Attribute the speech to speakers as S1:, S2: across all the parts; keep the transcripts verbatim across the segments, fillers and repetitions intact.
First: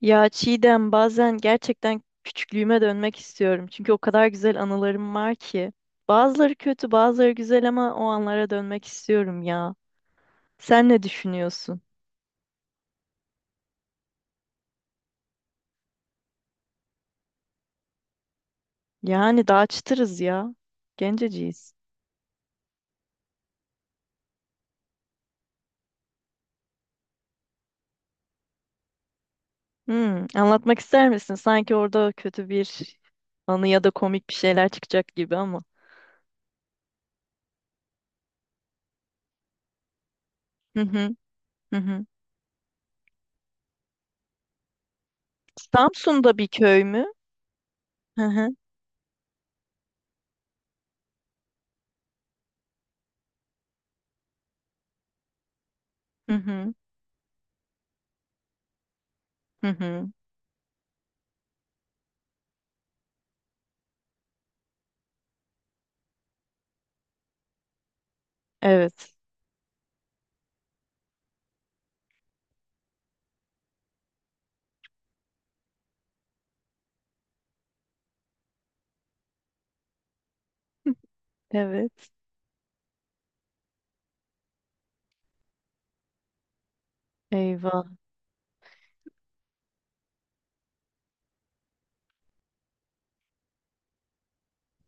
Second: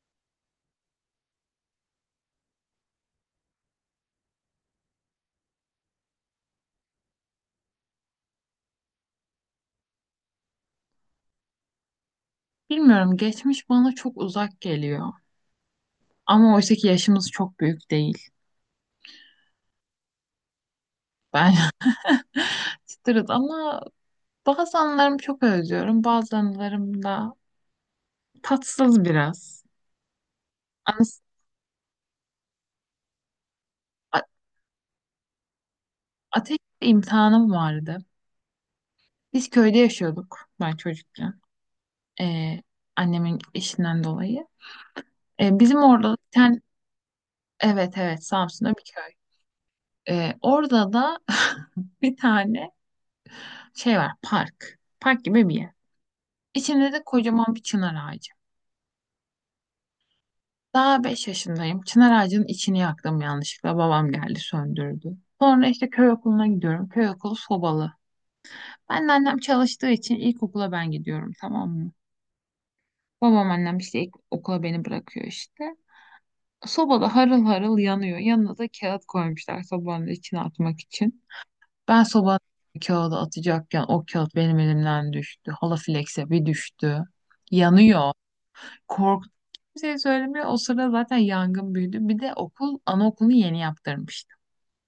S1: Ya Çiğdem bazen gerçekten küçüklüğüme dönmek istiyorum. Çünkü o kadar güzel anılarım var ki. Bazıları kötü, bazıları güzel ama o anlara dönmek istiyorum ya. Sen ne düşünüyorsun?
S2: Bilmiyorum geçmiş bana çok uzak geliyor. Ama oysa ki yaşımız çok büyük değil.
S1: Yani daha çıtırız ya.
S2: Ben
S1: Genceciyiz.
S2: çıtırız ama bazı anılarımı çok özlüyorum. Bazı anılarım da tatsız biraz.
S1: Hmm, anlatmak ister
S2: Anas-
S1: misin? Sanki orada kötü bir anı ya da
S2: a-
S1: komik bir şeyler çıkacak gibi ama.
S2: Ateş imtihanım vardı. Biz köyde yaşıyorduk ben
S1: Hı hı,
S2: çocukken.
S1: hı hı.
S2: Ee, Annemin işinden dolayı. Ee, bizim orada bir
S1: Samsun'da bir
S2: tane
S1: köy mü?
S2: evet
S1: Hı
S2: evet
S1: hı,
S2: Samsun'da bir köy. Ee, orada da bir tane şey var park. Park gibi bir yer.
S1: hı hı,
S2: İçinde de kocaman bir çınar ağacı.
S1: hı hı.
S2: Daha beş yaşındayım. Çınar ağacının içini yaktım yanlışlıkla. Babam geldi söndürdü. Sonra işte köy okuluna gidiyorum. Köy okulu sobalı. Ben de
S1: Evet,
S2: annem çalıştığı için ilkokula ben gidiyorum, tamam mı? Babam annem işte ilk okula beni bırakıyor işte. Sobada harıl harıl yanıyor. Yanına da kağıt koymuşlar sobanın içine atmak için. Ben
S1: evet.
S2: sobanın kağıdı atacakken o kağıt benim elimden düştü. Halafilekse bir düştü.
S1: Eyvah.
S2: Yanıyor. Korktum. Kimseye söylemiyor. O sırada zaten yangın büyüdü. Bir de okul, anaokulunu yeni yaptırmıştım.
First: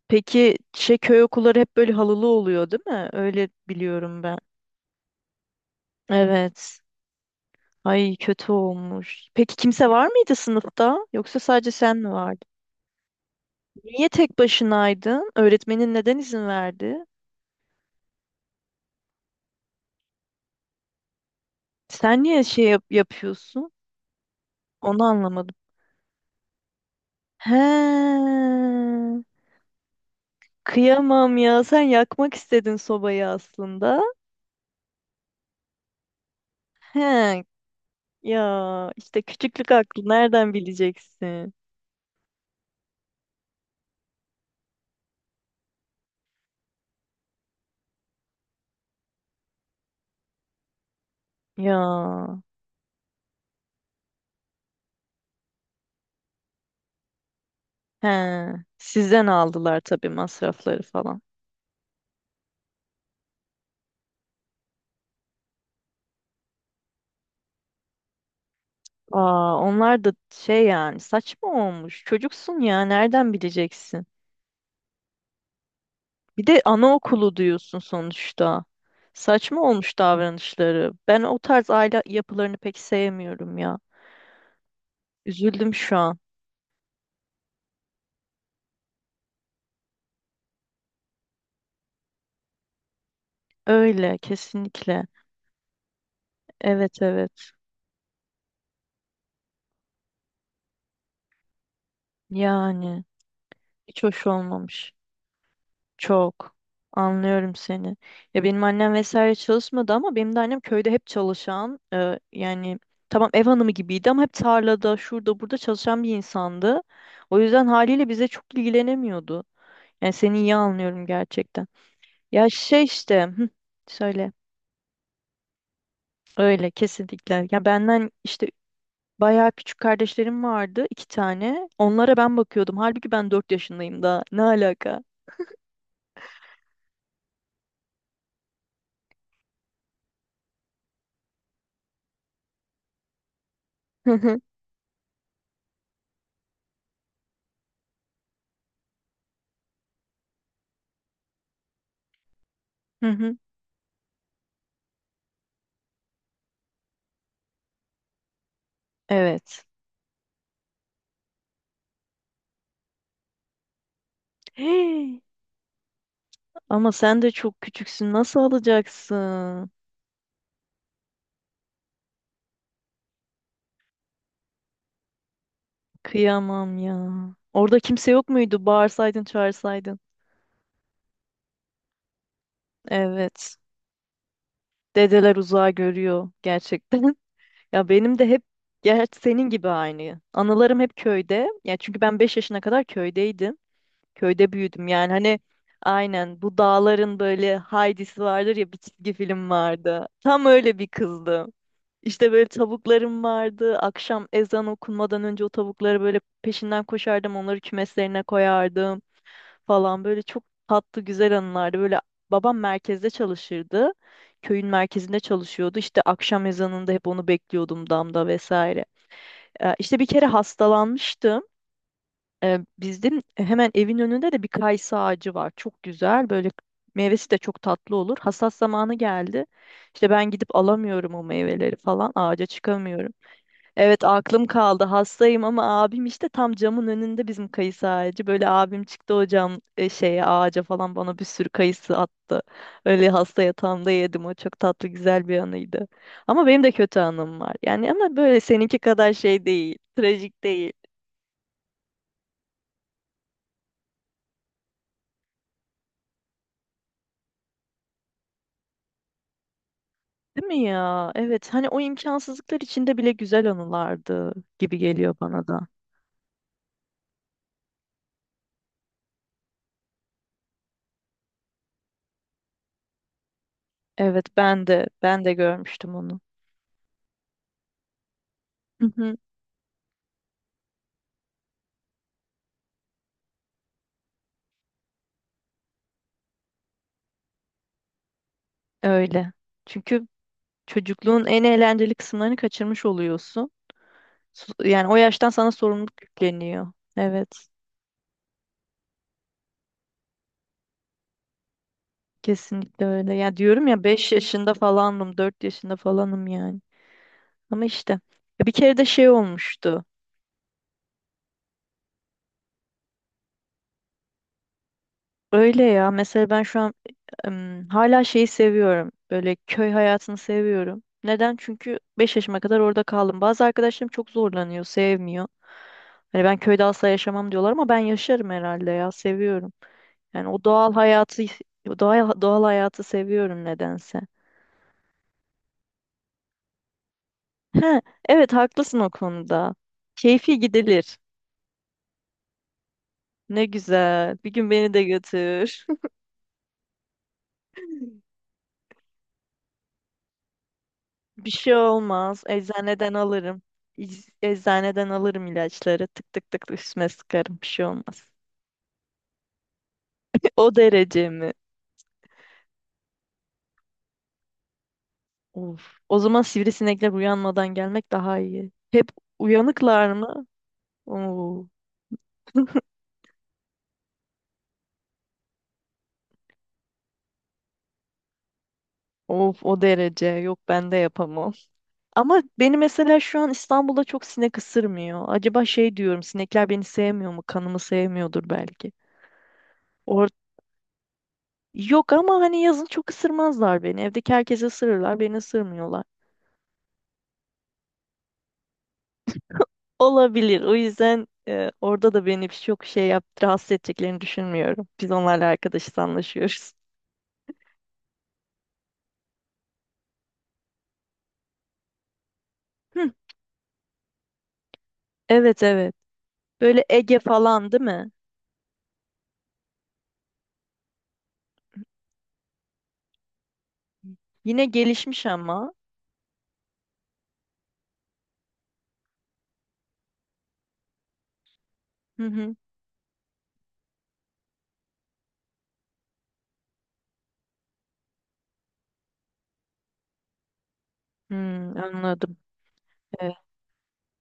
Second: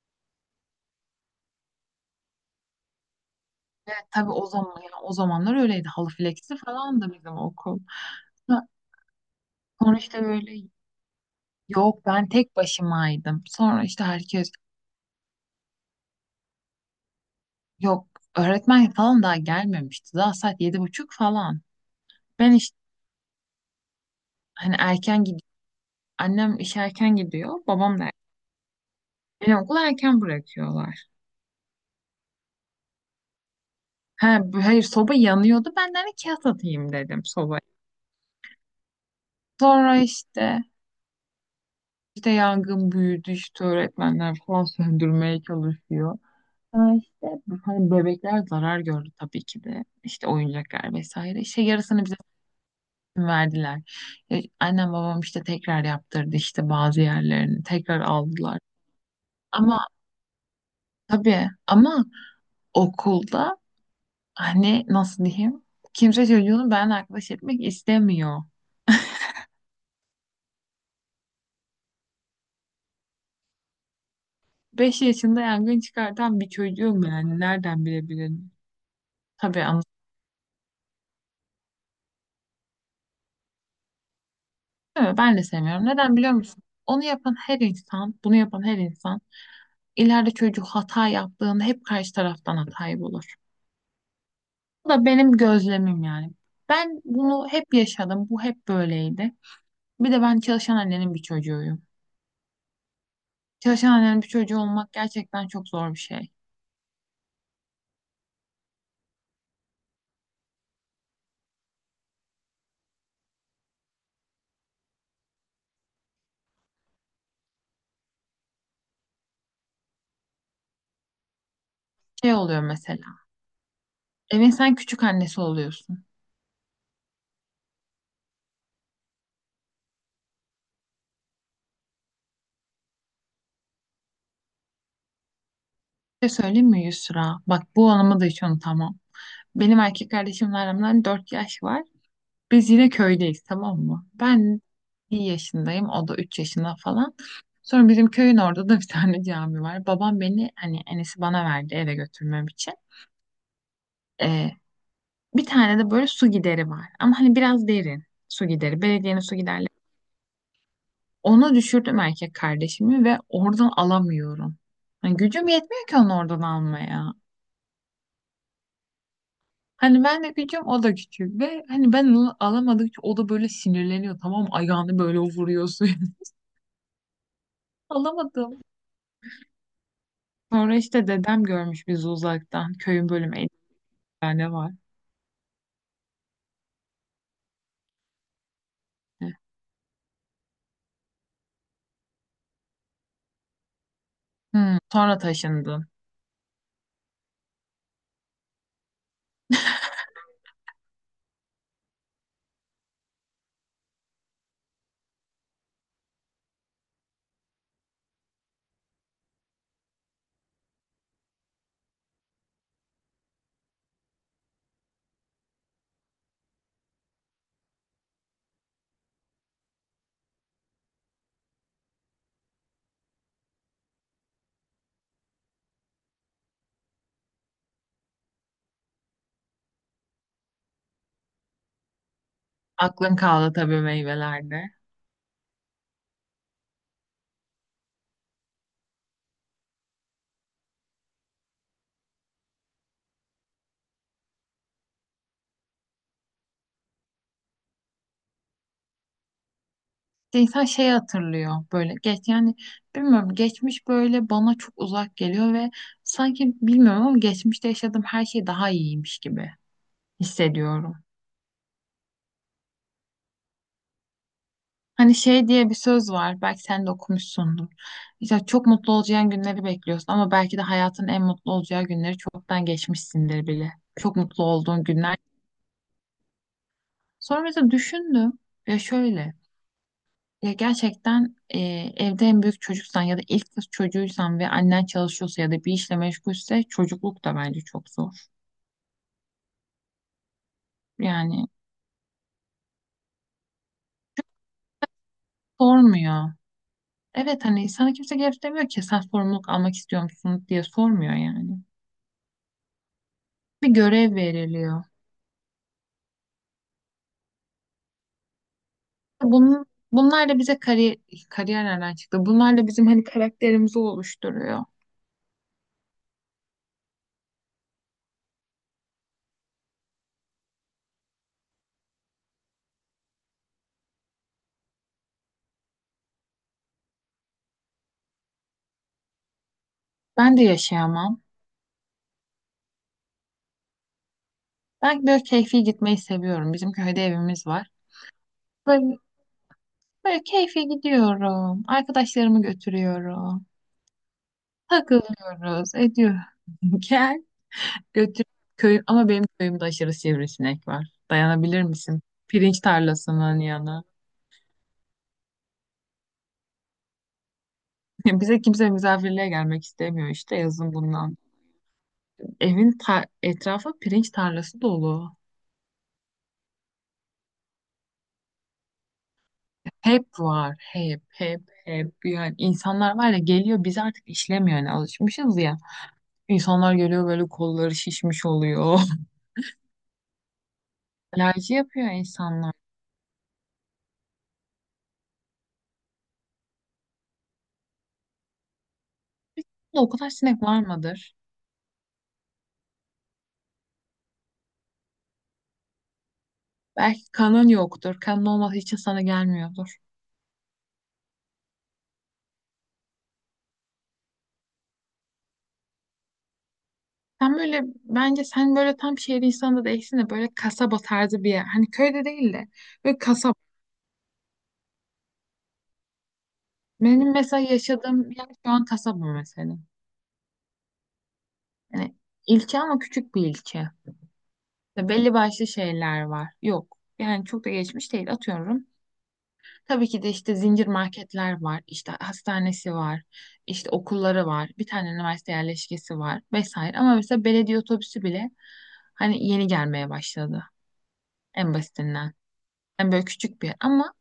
S1: Peki şey köy okulları hep böyle halılı oluyor değil mi? Öyle
S2: Evet
S1: biliyorum
S2: tabii
S1: ben.
S2: o zaman yani o zamanlar öyleydi. Halı fleksi
S1: Evet.
S2: falan da bizim okul.
S1: Ay kötü
S2: Ha,
S1: olmuş. Peki kimse
S2: sonra
S1: var
S2: işte
S1: mıydı
S2: böyle
S1: sınıfta? Yoksa sadece sen
S2: yok
S1: mi
S2: ben
S1: vardın?
S2: tek başımaydım. Sonra işte
S1: Niye tek
S2: herkes
S1: başınaydın? Öğretmenin neden izin verdi?
S2: yok öğretmen falan daha gelmemişti. Daha saat yedi buçuk falan.
S1: Sen niye
S2: Ben
S1: şey
S2: işte
S1: yap- yapıyorsun?
S2: hani
S1: Onu
S2: erken gidiyorum.
S1: anlamadım.
S2: Annem işe erken gidiyor. Babam da erken.
S1: He.
S2: Beni okula erken bırakıyorlar.
S1: Kıyamam ya. Sen yakmak istedin sobayı aslında.
S2: Ha, bu- hayır soba yanıyordu. Ben de hani kağıt atayım dedim
S1: He.
S2: sobaya.
S1: Ya işte küçüklük
S2: Sonra
S1: aklı nereden
S2: işte
S1: bileceksin?
S2: İşte yangın büyüdü işte öğretmenler falan söndürmeye çalışıyor. Ha işte hani bebekler zarar gördü tabii ki de. İşte oyuncaklar vesaire. İşte yarısını bize
S1: Ya.
S2: verdiler. E, annem babam işte tekrar yaptırdı işte bazı yerlerini tekrar
S1: He,
S2: aldılar.
S1: sizden
S2: Ama
S1: aldılar tabii masrafları falan.
S2: tabii ama okulda hani nasıl diyeyim kimse çocuğunu ben arkadaş etmek istemiyor.
S1: Aa, onlar da şey yani saçma olmuş. Çocuksun ya nereden bileceksin?
S2: Beş yaşında yangın çıkartan
S1: Bir
S2: bir
S1: de
S2: çocuğum
S1: anaokulu
S2: yani
S1: diyorsun
S2: nereden bilebilirim?
S1: sonuçta. Saçma
S2: Tabii.
S1: olmuş davranışları. Ben o tarz aile yapılarını pek sevmiyorum ya.
S2: Evet, ben de
S1: Üzüldüm
S2: sevmiyorum.
S1: şu
S2: Neden
S1: an.
S2: biliyor musun? Onu yapan her insan, bunu yapan her insan ileride çocuk hata yaptığında hep karşı taraftan hatayı bulur.
S1: Öyle
S2: Bu
S1: kesinlikle.
S2: da benim gözlemim yani. Ben
S1: Evet
S2: bunu
S1: evet.
S2: hep yaşadım. Bu hep böyleydi. Bir de ben çalışan annenin bir çocuğuyum.
S1: Yani
S2: Çalışan
S1: hiç
S2: annenin bir
S1: hoş
S2: çocuğu olmak
S1: olmamış.
S2: gerçekten çok zor bir şey.
S1: Çok. Anlıyorum seni. Ya benim annem vesaire çalışmadı ama benim de annem köyde hep çalışan, e, yani tamam ev hanımı gibiydi ama hep tarlada, şurada, burada çalışan bir insandı. O yüzden haliyle bize çok ilgilenemiyordu. Yani seni iyi anlıyorum gerçekten.
S2: Şey
S1: Ya
S2: oluyor
S1: şey
S2: mesela.
S1: işte, hı, söyle.
S2: Evin sen küçük annesi oluyorsun.
S1: Öyle kesinlikle. Ya benden işte bayağı küçük kardeşlerim vardı, iki tane. Onlara ben bakıyordum. Halbuki ben dört yaşındayım daha. Ne alaka?
S2: Bir şey söyleyeyim mi, Yusra? Bak bu anımı da hiç unutamam. Benim erkek kardeşimle aramda dört yaş var. Biz yine köydeyiz, tamam mı?
S1: Hı hı.
S2: Ben bir yaşındayım. O da üç yaşında falan. Sonra bizim köyün orada da bir tane cami var. Babam beni hani enesi bana verdi eve götürmem için.
S1: Hı hı.
S2: Ee, Bir tane de böyle su gideri var. Ama hani biraz derin su gideri. Belediyenin su
S1: Evet.
S2: giderleri. Onu düşürdüm erkek kardeşimi ve oradan alamıyorum. Hani gücüm yetmiyor ki onu oradan
S1: Ama
S2: almaya.
S1: sen de çok küçüksün. Nasıl alacaksın?
S2: Hani ben de küçüğüm o da küçük ve hani ben onu alamadıkça o da böyle sinirleniyor, tamam mı? Ayağını böyle vuruyor suya.
S1: Kıyamam ya. Orada kimse yok
S2: Alamadım.
S1: muydu? Bağırsaydın, çağırsaydın.
S2: Sonra işte dedem görmüş bizi uzaktan. Köyün bölümü elli
S1: Evet.
S2: tane var.
S1: Dedeler uzağa görüyor gerçekten. Ya benim de hep gerçi senin gibi aynı. Anılarım hep köyde. Ya çünkü ben beş yaşına kadar köydeydim. Köyde
S2: Hmm,
S1: büyüdüm. Yani
S2: sonra
S1: hani
S2: taşındın.
S1: aynen bu dağların böyle Heidi'si vardır ya bir çizgi film vardı. Tam öyle bir kızdım. İşte böyle tavuklarım vardı. Akşam ezan okunmadan önce o tavukları böyle peşinden koşardım. Onları kümeslerine koyardım falan. Böyle çok tatlı güzel anılardı. Böyle babam merkezde çalışırdı. Köyün merkezinde çalışıyordu. İşte akşam ezanında hep onu bekliyordum damda vesaire. Ee, İşte bir kere hastalanmıştım. Ee, Bizim hemen evin önünde de bir kayısı ağacı var. Çok güzel. Böyle meyvesi de çok tatlı olur. Hasat zamanı geldi. İşte ben gidip alamıyorum o meyveleri falan. Ağaca çıkamıyorum.
S2: Aklın kaldı tabii
S1: Evet aklım
S2: meyvelerde.
S1: kaldı hastayım ama abim işte tam camın önünde bizim kayısı ağacı. Böyle abim çıktı o cam e, şeye ağaca falan bana bir sürü kayısı attı. Öyle hasta yatağımda yedim o çok tatlı güzel bir anıydı. Ama benim de kötü anım var. Yani ama böyle seninki kadar şey değil,
S2: İşte
S1: trajik
S2: insan
S1: değil.
S2: şey hatırlıyor böyle geç yani bilmiyorum geçmiş böyle bana çok uzak geliyor ve sanki bilmiyorum ama geçmişte yaşadığım her şey daha iyiymiş gibi
S1: Değil mi
S2: hissediyorum.
S1: ya? Evet hani o imkansızlıklar içinde bile güzel anılardı gibi geliyor
S2: Hani
S1: bana
S2: şey
S1: da.
S2: diye bir söz var belki sen de okumuşsundur. İşte çok mutlu olacağın günleri bekliyorsun ama belki de hayatın en mutlu olacağı günleri çoktan geçmişsindir bile. Çok
S1: Evet
S2: mutlu
S1: ben
S2: olduğun
S1: de
S2: günler.
S1: ben de görmüştüm onu.
S2: Sonra mesela düşündüm ya
S1: Hı hı,
S2: şöyle ya gerçekten e, evde en büyük çocuksan ya da ilk kız çocuğuysan ve annen çalışıyorsa ya da bir işle meşgulse çocukluk da bence çok zor.
S1: öyle. Çünkü çocukluğun en
S2: Yani
S1: eğlenceli kısımlarını kaçırmış oluyorsun. Su- Yani o yaştan sana sorumluluk
S2: sormuyor.
S1: yükleniyor. Evet,
S2: Evet hani sana kimse gelip demiyor ki sen sorumluluk almak istiyor musun diye sormuyor yani.
S1: kesinlikle öyle. Ya diyorum
S2: Bir
S1: ya beş
S2: görev
S1: yaşında
S2: veriliyor.
S1: falanım, dört yaşında falanım yani. Ama işte ya bir kere de şey
S2: Bunun,
S1: olmuştu.
S2: Bunlarla bize kari, kariyer nereden çıktı? Bunlarla bizim hani karakterimizi oluşturuyor.
S1: Öyle ya. Mesela ben şu an ım, hala şeyi seviyorum. Böyle köy hayatını seviyorum. Neden? Çünkü beş yaşıma kadar orada kaldım. Bazı arkadaşlarım çok zorlanıyor, sevmiyor. Hani ben köyde asla yaşamam diyorlar ama ben yaşarım herhalde ya, seviyorum. Yani
S2: Ben de
S1: o doğal
S2: yaşayamam.
S1: hayatı doğal, doğal hayatı seviyorum nedense.
S2: Ben böyle keyfi gitmeyi seviyorum. Bizim köyde evimiz var.
S1: He, evet haklısın o
S2: Böyle
S1: konuda.
S2: Böyle
S1: Keyfi
S2: keyfe
S1: gidilir.
S2: gidiyorum. Arkadaşlarımı
S1: Ne
S2: götürüyorum.
S1: güzel. Bir gün beni de götür.
S2: Takılıyoruz, ediyor. Gel götür köyüm ama benim köyümde aşırı sivrisinek var.
S1: Bir şey
S2: Dayanabilir misin?
S1: olmaz.
S2: Pirinç
S1: Eczaneden
S2: tarlasının
S1: alırım.
S2: yanı.
S1: İz- Eczaneden alırım ilaçları. Tık tık tık üstüme sıkarım. Bir şey olmaz.
S2: Bize kimse misafirliğe gelmek istemiyor işte
S1: O
S2: yazın
S1: derece
S2: bundan.
S1: mi?
S2: Evin ta- etrafı pirinç tarlası dolu.
S1: Of. O zaman sivrisinekler uyanmadan gelmek daha iyi. Hep uyanıklar
S2: Hep
S1: mı?
S2: var, hep, hep,
S1: Oo.
S2: hep. Yani insanlar var ya geliyor biz artık işlemiyor yani alışmışız ya. İnsanlar geliyor böyle kolları şişmiş oluyor.
S1: Of o derece. Yok ben de yapamam.
S2: Alerji yapıyor
S1: Ama
S2: insanlar.
S1: beni mesela şu an İstanbul'da çok sinek ısırmıyor. Acaba şey diyorum sinekler beni sevmiyor mu? Kanımı sevmiyordur belki.
S2: O
S1: Or
S2: kadar sinek var mıdır?
S1: Yok ama hani yazın çok ısırmazlar beni. Evdeki herkesi ısırırlar, beni ısırmıyorlar.
S2: Belki kanın yoktur. Kanın olmadığı için sana gelmiyordur.
S1: Olabilir. O yüzden e, orada da beni çok şey yap, rahatsız edeceklerini düşünmüyorum. Biz onlarla arkadaşız, anlaşıyoruz.
S2: Sen böyle bence sen böyle tam şehir insanı da değilsin de böyle kasaba tarzı bir yer. Hani köyde değil de
S1: Hı,
S2: böyle kasaba.
S1: evet evet. Böyle Ege
S2: Benim mesela
S1: falan değil mi?
S2: yaşadığım yer şu an kasaba mesela. Yani ilçe ama küçük bir ilçe.
S1: Yine gelişmiş
S2: Belli başlı
S1: ama.
S2: şeyler var. Yok. Yani çok da geçmiş değil. Atıyorum. Tabii ki de işte zincir marketler var, işte
S1: Hı hı.
S2: hastanesi var, işte okulları var, bir tane üniversite yerleşkesi var vesaire. Ama mesela belediye otobüsü bile hani yeni gelmeye başladı en
S1: Hmm,
S2: basitinden.
S1: anladım.
S2: Yani böyle
S1: Evet.
S2: küçük bir yer ama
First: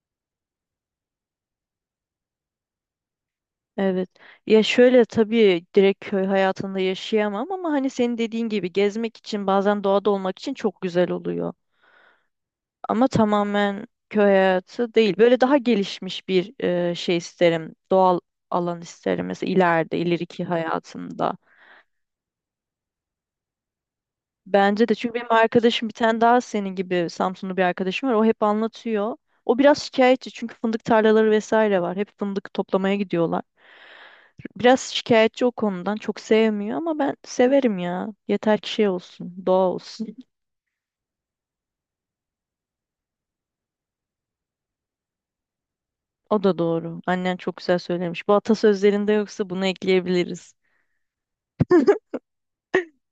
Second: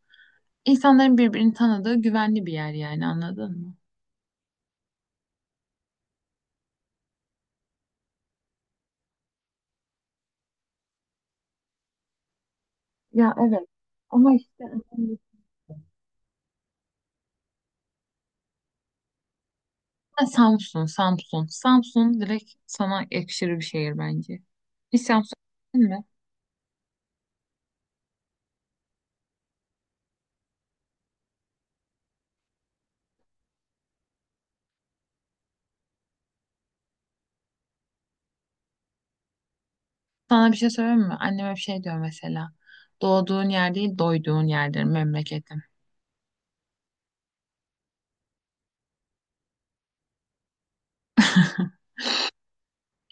S2: insanların birbirini tanıdığı güvenli bir yer yani anladın mı?
S1: Evet. Ya şöyle tabii direkt köy hayatında yaşayamam ama hani senin dediğin gibi gezmek için bazen doğada olmak için çok güzel oluyor. Ama
S2: Ya evet.
S1: tamamen köy
S2: Ama işte
S1: hayatı değil.
S2: önemli.
S1: Böyle daha gelişmiş bir e, şey isterim. Doğal alan isterim mesela ileride,
S2: Ha,
S1: ileriki
S2: Samsun,
S1: hayatımda.
S2: Samsun. Samsun direkt sana yakışır bir şehir bence.
S1: Bence de
S2: Hiç
S1: çünkü benim
S2: Samsun.
S1: arkadaşım bir tane daha senin gibi Samsunlu bir arkadaşım var. O hep anlatıyor. O biraz şikayetçi çünkü fındık tarlaları vesaire var. Hep fındık toplamaya gidiyorlar. Biraz şikayetçi o konudan. Çok sevmiyor ama ben severim ya. Yeter ki şey olsun, doğa olsun.
S2: Sana bir şey söyleyeyim mi? Annem hep şey diyor mesela. Doğduğun yer değil, doyduğun yerdir memleketin.
S1: O da doğru. Annen çok güzel söylemiş. Bu atasözlerinde yoksa bunu ekleyebiliriz.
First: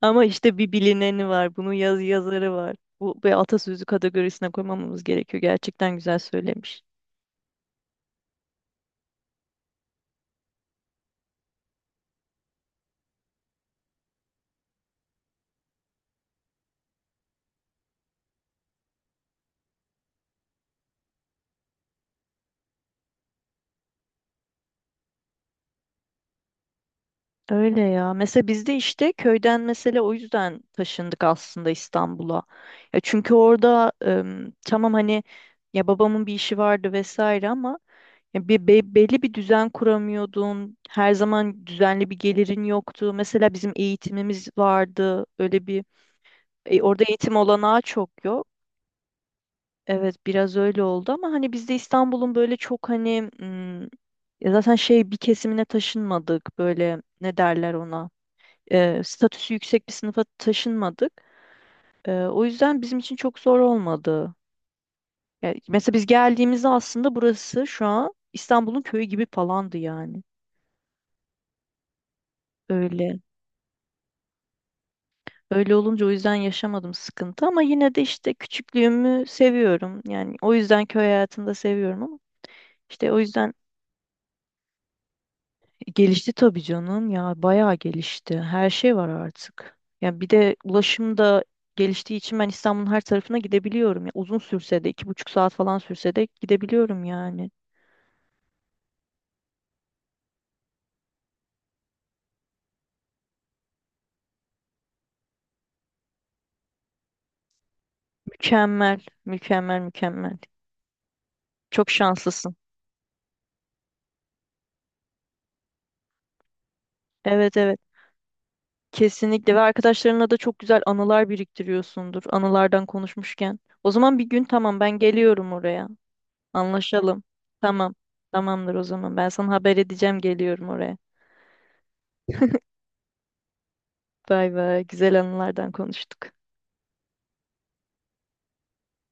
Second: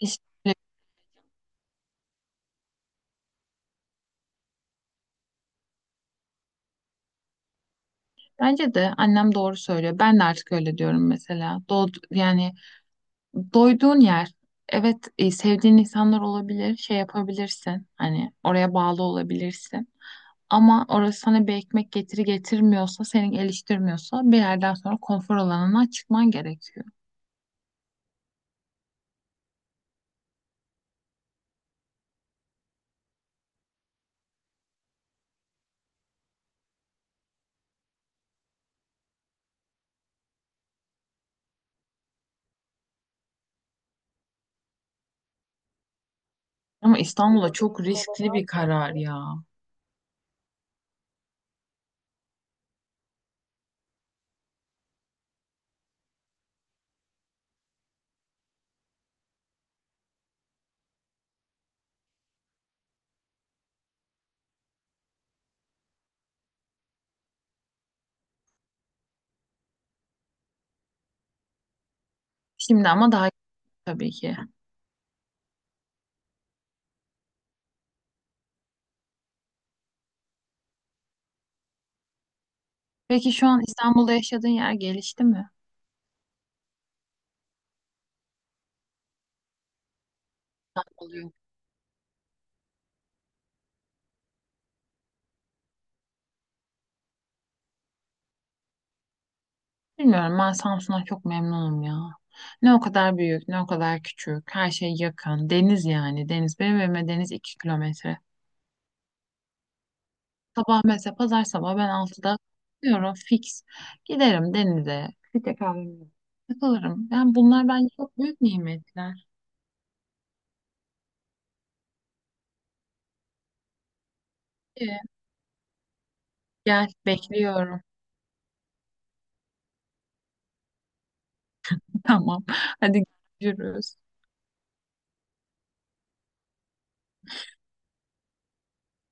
S1: Ama işte bir bilineni var. Bunun yaz yazarı var. Bu, bu atasözü kategorisine koymamamız gerekiyor. Gerçekten güzel söylemiş.
S2: bence de annem doğru söylüyor. Ben de artık öyle diyorum mesela. Doğ, yani doyduğun yer. Evet, e, sevdiğin insanlar olabilir, şey yapabilirsin. Hani oraya bağlı olabilirsin. Ama orası sana bir ekmek getiri getirmiyorsa, seni geliştirmiyorsa bir yerden sonra konfor alanına çıkman gerekiyor.
S1: Öyle ya. Mesela biz de işte köyden mesela o yüzden taşındık aslında İstanbul'a. Ya çünkü orada em, tamam hani ya babamın bir işi vardı vesaire ama ya bir be- belli bir düzen kuramıyordun. Her zaman düzenli bir gelirin yoktu. Mesela bizim eğitimimiz vardı. Öyle bir e,
S2: Ama
S1: orada eğitim
S2: İstanbul'a çok
S1: olanağı çok
S2: riskli bir
S1: yok.
S2: karar ya.
S1: Evet biraz öyle oldu ama hani biz de İstanbul'un böyle çok hani m, ya zaten şey bir kesimine taşınmadık. Böyle ne derler ona? e, statüsü yüksek bir sınıfa taşınmadık. E, o yüzden bizim için çok zor olmadı. Yani mesela biz geldiğimizde aslında burası şu an İstanbul'un köyü gibi falandı yani.
S2: Şimdi ama
S1: Öyle.
S2: daha iyi tabii ki.
S1: Öyle olunca o yüzden yaşamadım sıkıntı ama yine de işte küçüklüğümü seviyorum. Yani o yüzden köy hayatını da seviyorum ama işte o
S2: Peki şu
S1: yüzden
S2: an İstanbul'da yaşadığın yer gelişti mi?
S1: gelişti tabii canım ya bayağı gelişti. Her şey var artık. Yani bir de ulaşım
S2: Oluyor.
S1: da geliştiği için ben İstanbul'un her tarafına gidebiliyorum. Ya uzun sürse de iki buçuk saat falan sürse de gidebiliyorum yani.
S2: Bilmiyorum, ben Samsun'a çok memnunum ya. Ne o kadar büyük, ne o kadar küçük. Her şey yakın. Deniz yani. Deniz. Benim evime deniz iki kilometre.
S1: Mükemmel, mükemmel, mükemmel.
S2: Sabah mesela pazar sabah ben
S1: Çok
S2: altıda,
S1: şanslısın.
S2: diyorum fix. Giderim denize. Bir tek kahvemi takılırım. Yani
S1: Evet
S2: bunlar
S1: evet.
S2: bence çok büyük nimetler.
S1: Kesinlikle ve arkadaşlarınla da çok güzel anılar biriktiriyorsundur. Anılardan konuşmuşken. O zaman bir gün tamam
S2: Ee,
S1: ben geliyorum oraya.
S2: Gel
S1: Anlaşalım.
S2: bekliyorum.
S1: Tamam. Tamamdır o zaman. Ben sana haber edeceğim geliyorum oraya.
S2: Tamam. Hadi görüşürüz.
S1: Bay bay. Güzel anılardan konuştuk.